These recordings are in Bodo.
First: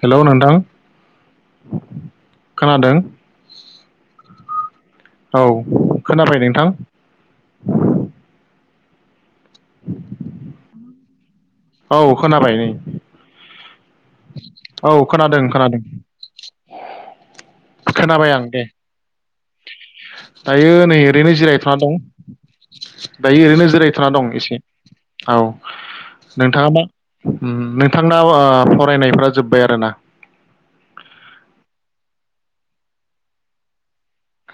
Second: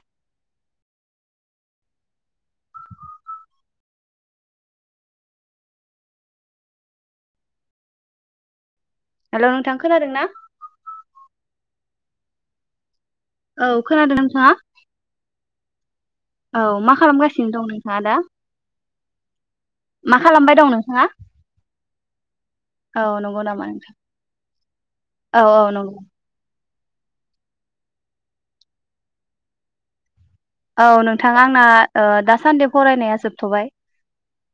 हेलौ नोंथां खोनादों? औ खोनाफैबाय नोंथां। हेल' नोंथां खोनादों ना? औ खोनाबाय नै औ खोनादों नोंथाङा औ खोनादों खोनादों। औ मा खालामगासिनो दं नोंथाङा दा खोनाबाय आं दे मा खालामबाय दं दायो नै नोंथाङा? ओरैनो जिरायथ'ना दं। औ नंगौ दायो ओरैनो नामा नोंथां? जिरायथ'ना दं एसे औ नोंथाङा मा उम नोंथांनाव ओ फरायनायफोरा जोब्बाय आरोना औ नोंथां आंना ओ दासान्दि फरायनाया जोबथ'बाय।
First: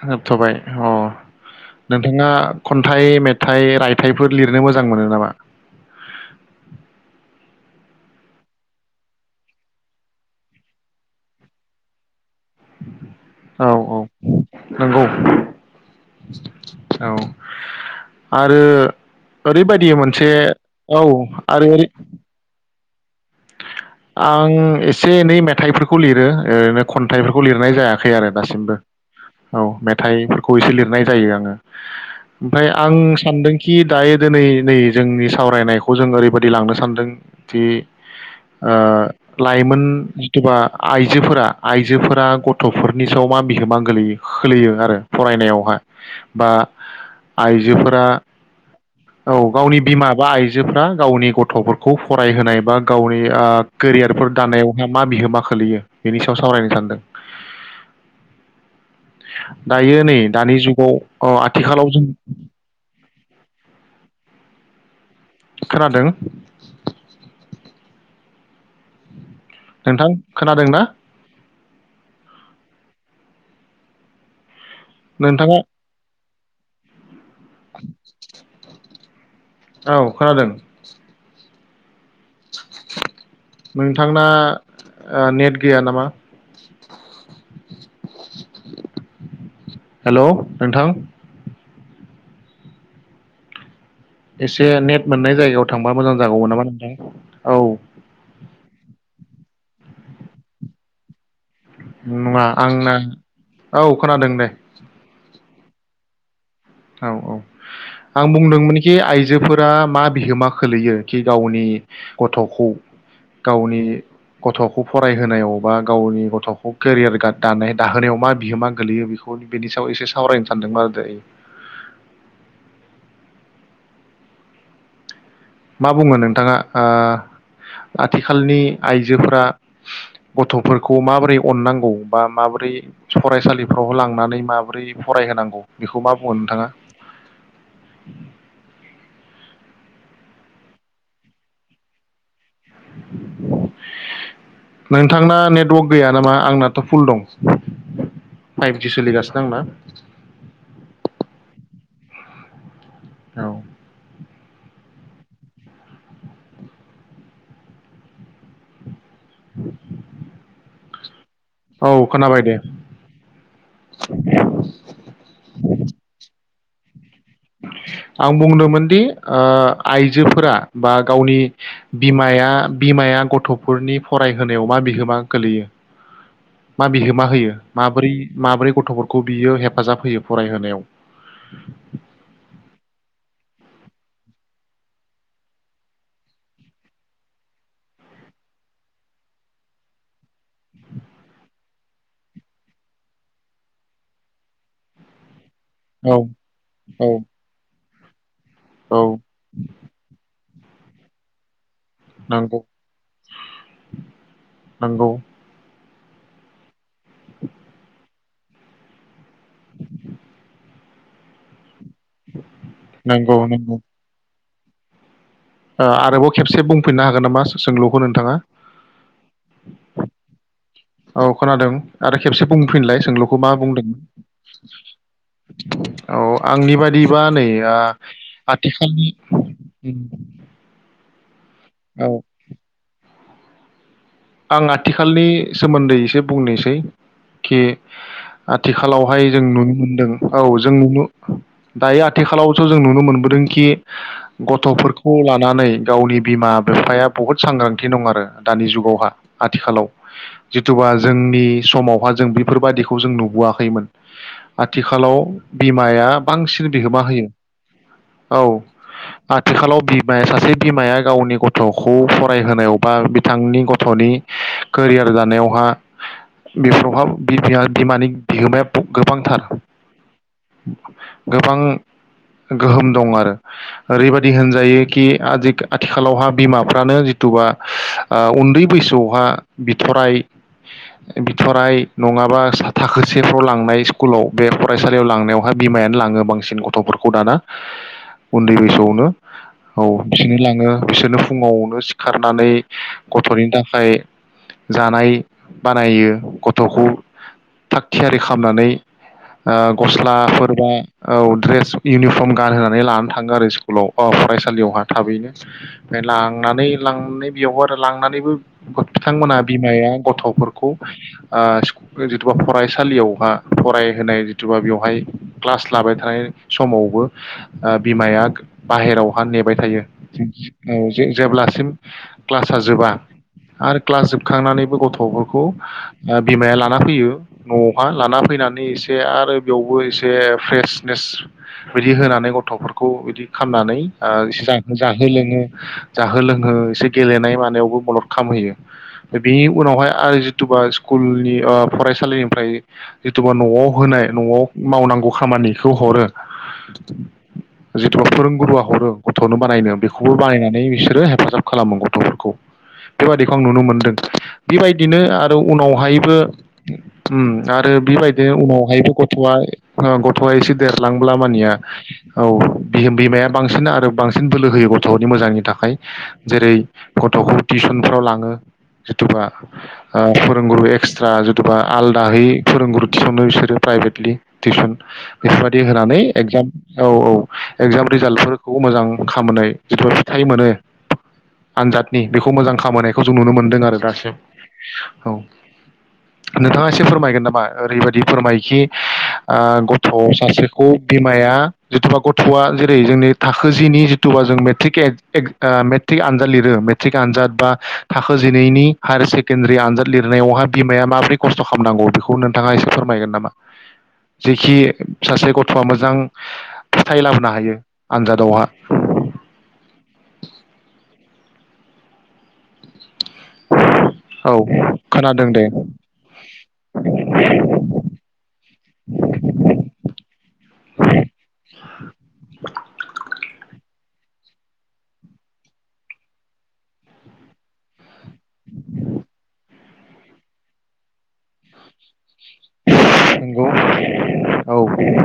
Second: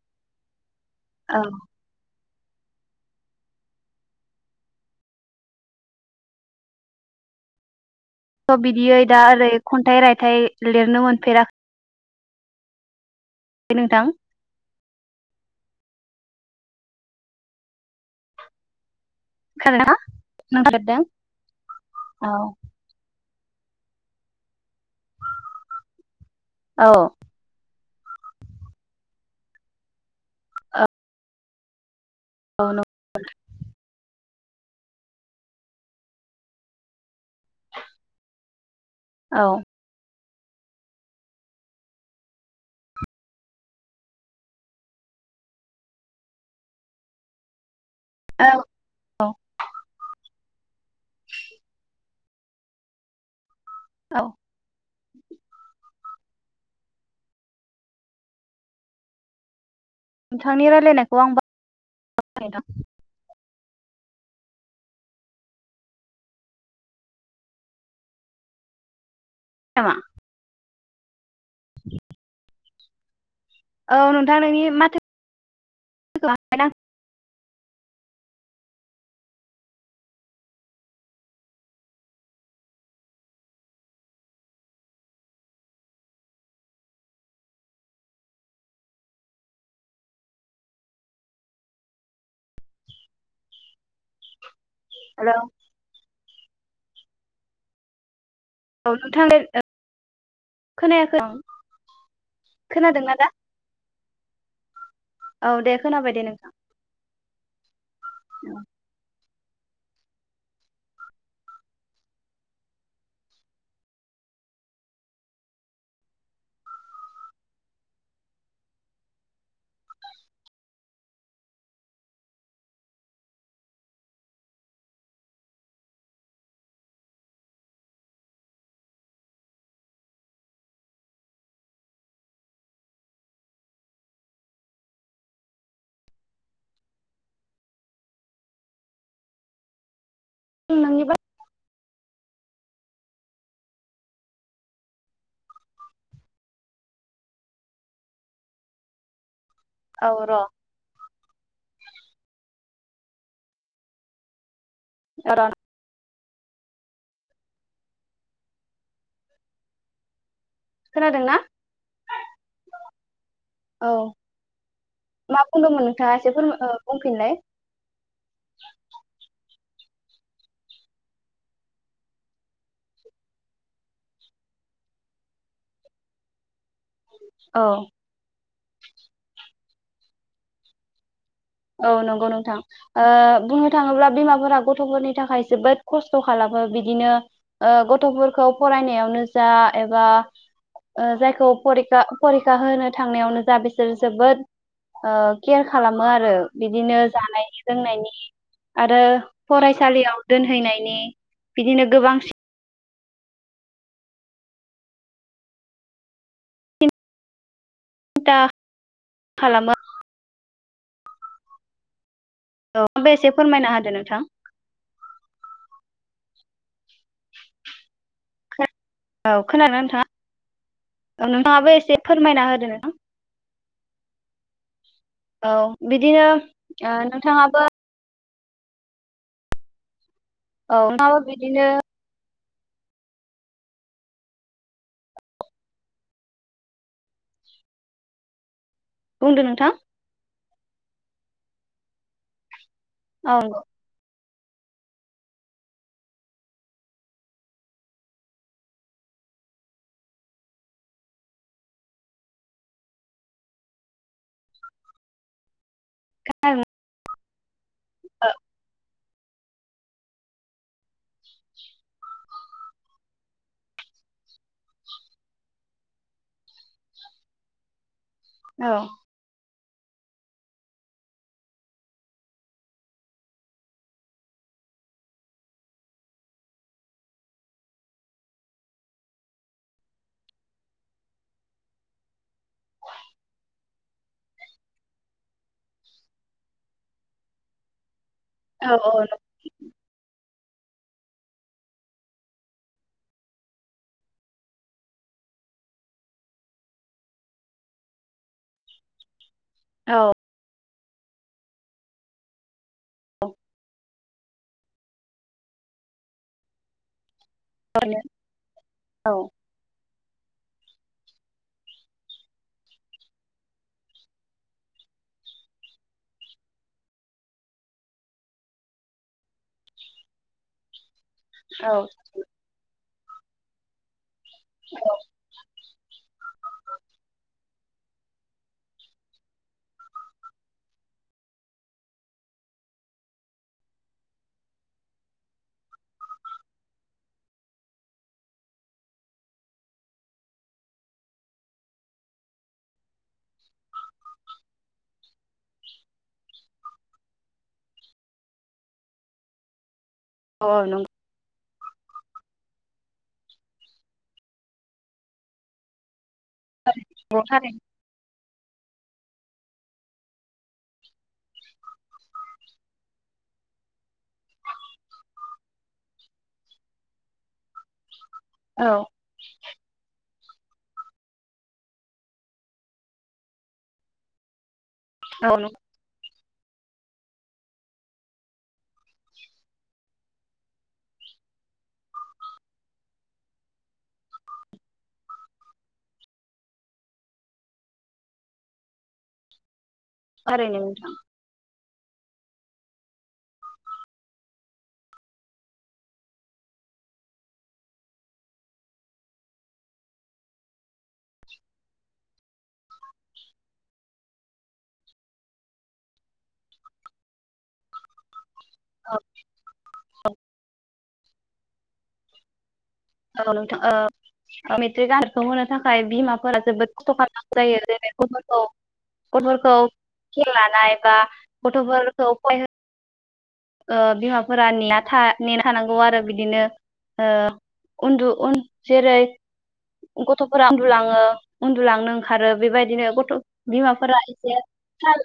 होबथ'बाय अ औ नोंथाङा खन्थाइ, मेथाइ, रायथाइफोर लिरनो मोजां मोनो नामा? थ' बिदियै दा ओरै खन्थाइ रायथाइ लिरनो मोनफेराख [inaudible] औ औ नोंथां। नंगौ। औ आरो ओरैबादि खोनादोंना मोनसे नोंथां लिरदों? औ आरो ओरै औ आंङो एसे एनै मेथाइफोरखौ लिरो ओ ओरैनो औ खन्थाइफोरखौ लिरनाय जाया। खै आरो दासिमबो औ मेथाइ खौ एसे लिरनाय जायो आङो। औ ओमफाय नंगौ आं सानदोंखि दायो दिनै नै जोंनि सावरायनायखौ जों ओरैबायदि लांनो सानदों दि ओ औ लाइमोन सोरबा आइजोफोरा आइजोफोरा गथ'फोरनि सायाव मा बिहोमा गोलैयो खोलैयो आरो फरायनायावहा बा आइजोफोर आ औ औ गावनि बिमा बा आइज जोफोरा गावनि गथ'फोरखौ फरायहोनाय बा गावन बे आह औ केरियारफोर दानायावहाय मा बिहोमा खोलैयो बेनि सायाव सावरायनो सानदों। दायो नै दानि नोंथांनि जुगाव रायलायनायखौ आं अ आथिखालाव जों बावबाय नोंथां खोनादों नामा? नोंथां खोनादोंना? औ नोंथां नोंनि माथ नोंथाङा [unintelligible] [inaudible] औ खोनादों नोंथांना ओ नेट गैया नामा हेलौ नोंथां एस से नेट मोननाय जायगायाव थांबा मोजां जागौमोन नामा नोंथां औ औ नोंथां दे खोनायाखै अ नङा आंना औ खोनादों दे औ दे खोनाबाय दे नोंथां औ औ आं बुंदोंमोनखि आइजो आइजोफोरा मा बिहोमा खोलैयो खि गावनि गथखौ गावनि गथखौ फरायहोनायाव बा गावनि गथ'खौ केरियार गा दानाय दाहोनायाव मा बिहोमा गोलैयो बेखौ बेनि सायाव एसे सावरायनो सानदोंमोन आरो दायो मा बुङो नोंथाङा ओ आथिखालनि आइजोफोरा गथ'फोरखौ माबोरै अननांगौ बा माबोरै फरायसालिफ्राव लांनानै माबोरै फरायहोनांगौ बेखौ मा बुङो नोंथाङा नोंनिबा नोंथांना नेट वर्क गैया नामा आंनाथ फुल दं फाइफ जि सोलिगासिनो [unintelligible] औ र' औ [unintelligible] [inaudible] खोनादों ना? औ खोनाबाय दे। औ मा बुंदोंमोन नोंथाङा एसे फोरम ओ बुं आं बुंदोंमोनदि ओ आइजोफोरा बा गावनि बिमाया बिमाया गथ'फोरनि फरायहोनायाव मा बिहोमा गोलैयो? मा बिहो मा होयो औ माबोरै माबोरै गथ'फोरखौ बियो हेफाजाब होयो फरायहोनायाव। औ नंगौ नोंथां। ओ बुंनो थाङोब्ला बिमाफोरा गथ'फोरनि थाखाय जोबोद खस्थ खालामो बिदिनो ओ गथफोरखौ फरायनायावनो जा एबा ओ जायखौ फरि खा फरिखा होनो थांनायावनो जा बिसोर जोबोद ओ केयार खालामो औ आरो। बिदिनो औ जानायनि लोंनायनि औ आरो फरायसालियाव दोनहैनायनि बिदिनो गोबांसि नंगौ नंगौ। [inaudible] सिन्था खालामो। औ आमफाय एसे नंगौ फोरमायना नंगौ होदो नोंथां। ओ आरोबाव खेबसे बुंफिननो हागोन नामा सो सोंलुखौ नोंथाङा। औ खोनादोंना नोंथाङा? औ नोंथाङाबो खोनादों एसे आरो फोरमायना खेबसे होदो नोंथां बुंफिनलाय सोंलुखौ मा बुंदों औ बिदिनो औ आंनि ओ बादिबा नै नोंथाङाबो आ आथिखालनि औ [unintelligible] बिदिनो औ आं आथिखालनि सोमोन्दै एसे बुंनोसै कि आथिखालावहाय बुंदो जों नोंथां नुनो मोनदों औ जों नुनो दायो आथिखालाव सजों नुनो औ औ मोनबोदोंखि गथ'फोरखौ लानानै गावनि बिमा बिफाया बहुद सांग्रांथि दं आरो दानि जुगावहा। आथिखालाव जिथुबा जोंनि समावहा जों बेफोरबायदिखौ जों नुबोआखैमोन आथिखालाव बिमाया बांसिन बिहोमा होयो। औ आथिखालाव बिमाया सासे बिमाया गावनि गथ'खौ फरायहोनायाव बा बिथांनि गथ गथ'नि कोरियार दानायावहा बेफोरावहा बिमाया बिमानि बिहोमाया औ गोबांथार गोबां गोहोम दं आरो ओरैबायदि होनजायो खि आजि आथिखालावहा बिमाफ्रानो जिथुबा ओ उन्दै बैसोआवहा बिथराय बिथराय नङाबा थाखोसेफ्राव लांनाय स्कुलाव बे फरायसालियाव लांनायावहा बिमायानो लाङो बांसिन गथ'फोरखौ दाना उन्दै औ बैसोआवनो औ बिसोरनो ला ङो बिसोरनो फुङावनो सिखारनानै गथ'नि थाखाय जानाय बानायो गथखौ थाग थियारि खालामनानै ओ औ गस्लाफोर बा औ ड्रेस इउनिफर्म गानहोना नै लानानै थाङो आरो स्कुलाव। अ फरायसालियावहा थाबैनो ओमफ्राय लांनानै लांनाय बेयावबो आरो लांनानैबो औ मोगथांमोना बिमा बेहाय गथफोरखौ ओ जिथुबा फरायसालियावहा फरायहोनाय जिथुबा बेवहाय क्लास लाबाय थानाय समावबो बिमाया बाहेरावहा नेबाय थायो ओ जे जेब्लासिम औ क्लासा जोबा आरो क्लास जोब खांनानैबो गथफोरखौ बिमाया लाना फैयो। न'आवहा लाना फैनानै एसे आरो बेयावबो एसे फ्रेसनेस बिदि होनानै गथ'फोरखौ बिदि खालामनानै ओ जा-जाहो लोङो जाहो लोंहो एसे गेलेनाय मानायावबो मदद खालामहोयो बेनि उनावहाय आरो जिथुबा स्कुलनि ओ फरायसालिनिफ्राय जिथुबा न'आव होनाय न'आव मावनांगौ खामानिखौ हरो जिथुबा फोरोंगुरुआ हरो गथनो बानायनो बेखौ बो बानायनानै औ नंगौ बिसोरो हेफाजाब खालामो गथ'फोरखौ। बेबादिखौ आं नुनो मोनदों बेबायदिनो आरो उनावहायबो उम थारैनो आरो बिबायदि बे उनावहायबो गथ'आ ओ गथ'आ एसे देरलांब्ला ओमबानिया औ बियो बिमाया बांसिन आरो बांसिन बोलो होयो गथ'फोनि मोजांनि थाखाय जेरै गथ, खौ टिउसन फ्राव लां औ [unintelligible] फोरोंगुरु एक्सट्रा जिथुबा आलदाहै फोरोंगुरु थिसननो बिसोरो प्राइभेटलि टिउसन औ नंगौ बेफोरबायदि होनानै एक्जाम औ औ एक्जाम रिजाल्टफोरखौ मोजां खामनाय जिथु फिथाय मोनो आनजादनि बेखौ मोजां खामोनायखौ जों नुनो मोनदों आरो दासिम औ नोंथाङा एसे फोरमायगोन नामा ओरैबायदि फोरमायखि ओ ग थ' थारैनो सासेखौ नोंथां बिमाया। जिथुबा गथआ जेरै जोंनि थाखो जिनि जिथुबा जों मेट्रिक एक-एक ओ मेट्रिक आनजाद लिरो मेट्रिक आनजाद बा थाखो जिनैनि हायार सेकेण्डारि आनजाद लिरनायावहा बिमाया माबोरै खस्थ' खालामनांगौ बेखौ नोंथाङा एसे फोरमायगोन नामा? जेखि सासे गथ'आ मोजां फिथाय लाबोनो हायो आनजादावहा औ [inaudible] औ नोंथां ओ औ ओ मेट्रिक आनजादखौ खोनादों होनो दे थाखाय बिमाफोरा जोबोद खस्थ खालामनांगौ जायो जेरै गथ'फोरखौे गथ'फोरखौ थाल लानाय बा गथ'फोरखौ फरायहो ओ बिमाफोरा नेना था नेना थानांगौ आरो बिदिनो ओ उन्दु उन जेरै गथ'फोरा उन्दुलाङो उन्दुलांनो खारो बेबायदिनो गथ नंगौ बिमाफोरा एसे औ थाल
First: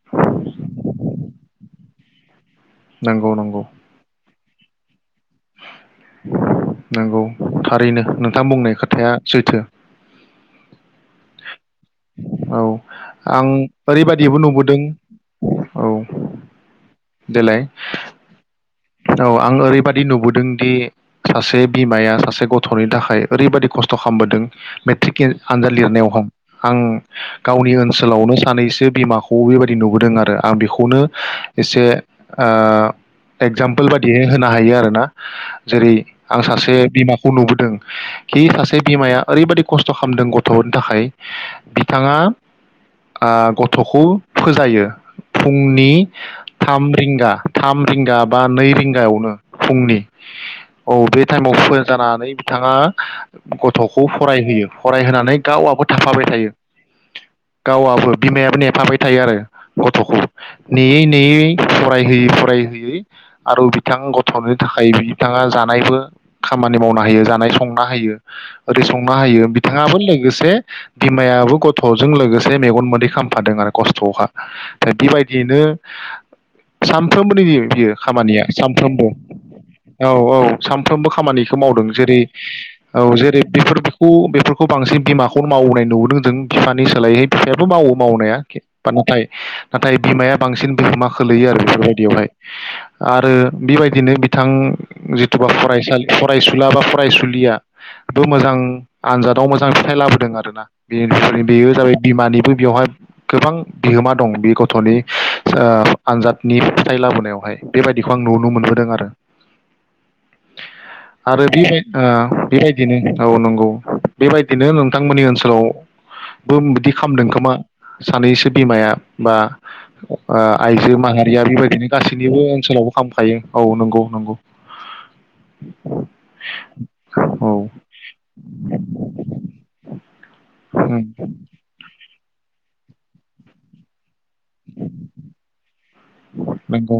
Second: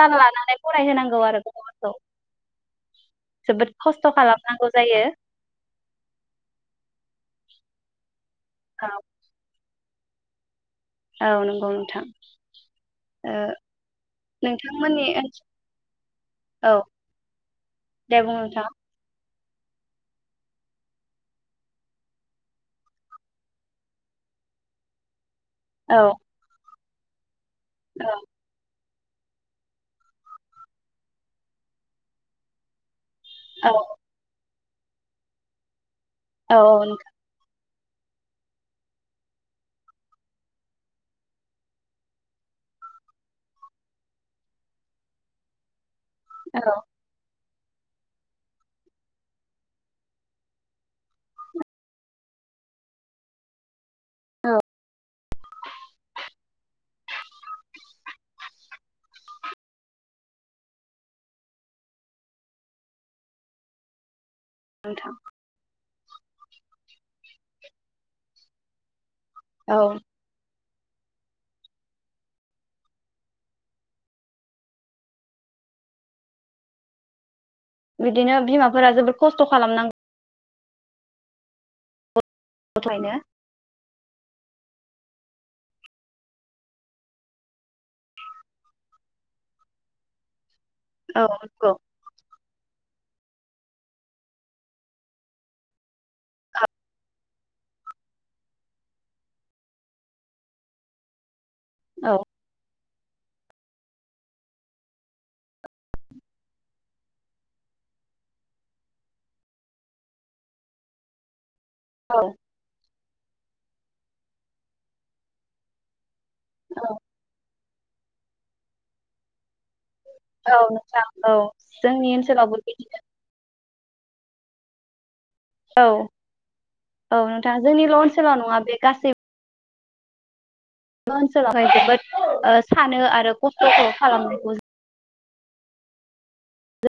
थाल लानानै फरायहोनांगौ आरो गथफोरखौ नंगौ नंगौ जोबोद खस्थ खालाम नांगौ जायो नंगौ थारैनो नों थां बुंनाय औ खोथाया सैथो औ नंगौ नों औ आं ओरैबाददिबो नुबोदों नोंथांमोननि औ ओनसोल औ देलाय दे बुं नोंथां औ आं ओरैबायाददि नुबोदों दि सासे बिमाया सासे गथनि थाखाय ओरैबायादि खस्थ खालामबोदों मेट्रिकेल आन्जाद औ लिरनायाव हम आं गावनि औ ओनसोलावनो सानैसो बिमाखौ बेबायदि नुबोदों आरो आं बेखौनो एसे ओ औ एगजामपोल बायदियै होनो हायो आ रोना जेरै आं औ सासे नोंथां बिमाखौ नुबोदों खि सासे बिमाया ओरैबायदि कस्थ'खालामदों गथ'नि थाखाय बिथाङा आ गथखौ फोजायो फुंनि औ थाम रिंगा थाम रिंगा बा नै रिंगायावनो फुंनि औ बे टाइमाव फो जानानै बिथाङा गथ गथखौ फरायहोयो फरायहोनानै गावआबो बेथायो गावआबो बिमायाबो नेफाबाय थायो आरो गथखौ नेयै नेयै फरायहोयै फरायहोयै आरो बिथां गथ थनि थाखाय नोंथां बिथांआ जानायबो खामानि मावना होयो जानाय संना होयो ओरै सं नो हायो औ बिथाङाबो लोगोसे बिमायाबो गथजों लोगोसे मेगन मोदै खामफादों आरो खस्थखा दा बेबायदियैनो सानफ्रोमबोनि बियो बिदिनो खामानिया बिमाफोरा सानफ्रोमबो जोबोद खस्थ' खालामनांगौ औ औ सानफ्रोमबो खामानिखौ मावदों जेरै थारैनो औ जेरै बेफोरबो खौ बेफोरखौ बांसिन बिमाखौ खौ मावनाय नुबोदों जों फिफानि सोलायैहाय फिफायाबो मावो मावनाया नाथाय नाथाय बिमाया बांसिन बिहोमा औ खोलैयो आरो नंगौ बेफोरबायदियाव हाय आरो बेबायदिनो बिथां जिथुुबा फरायसालि फरायसुला बा फरायसुलि दिया बो मोजां आनजादाव मोजां फिथाइ लाबो दों आरो ना बे बेयो जाबाय औ बिमानिबो बेवहाय गोबां बिहोमा दं बे गथ'नि ओ आनजादनि फिथाइ लाबोनायावहाय बेबायदिखौ आं नुनो मोनबोदों आरो आरो औ ओ बिबायदिनो औ नंगौ बेबायदिनो नोंथांमोननि ओनसोलाव बो बिदि खालामदों खोमा सानैसो बिमाया बा औ ओह आइजो नोंथां औ माहारिया बेबायदिनो जोंनि गासैनिबो बिदि ओनसोलावबो खामखायो। औ नंगौ नंगौ औ औ नोंथां जोंनिल ओनसोलाव नङा बे गासै उम ओनसोलावहाय जोबोद सानो आरो खस्थखौ खालामनो। [inaudible] [inaudible] नंगौ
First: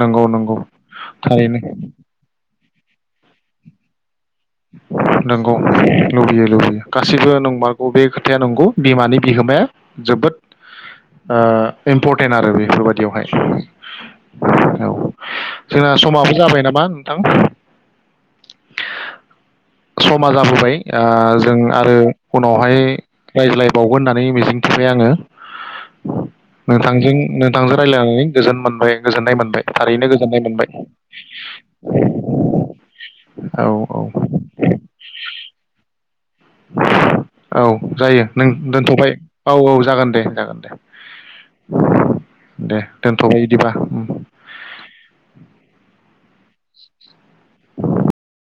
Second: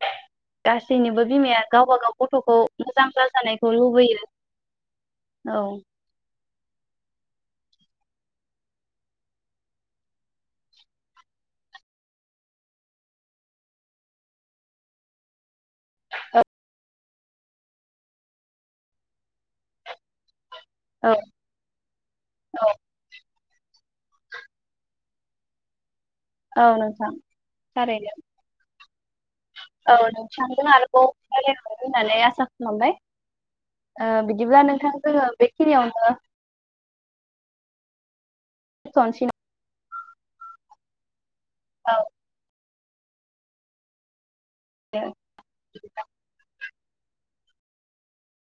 नंगौ नंगौ गासैनिबो थारैनो। बिमाया गावबा गाव गथ'खौ मोजां जाजानायखौ लुबैयो। नंगौ औ लुबैयो लुबैयो लुबैयो। गासैबो नंमारगौ बे खोथाया नंगौ बिमानि बिहोमाया जोबोद ओ इम्परटेन्ट आरो बेफोरबादियावहाय। औ जोंना समाबो जाबाय नामा नोंथां [inaudible] समा जाबोबाय औ आह जों आरो औ उनावहाय रायज्लायबावगोन होननानै मिजिंथिबाय आङो। औ नोंथां नोंथांजों नोंथांजों थारैनो रायलायनानै गोजोन मोनबाय। गोजोननाय मोनबाय। औ थारैनो गोजोननाय नोंथांजों मोनबाय। आरोबाव रायलायबावनो होननानै आसा खालामबाय औ औ थां जोङो बेखिनियावनो हो औ जायो। नों दोन्थ'बाय दोनथ'नोसै औ औ जागोन दे जागोन दे। औ दे दोनथ'बाय इदिबा ओम। दे [inaudible]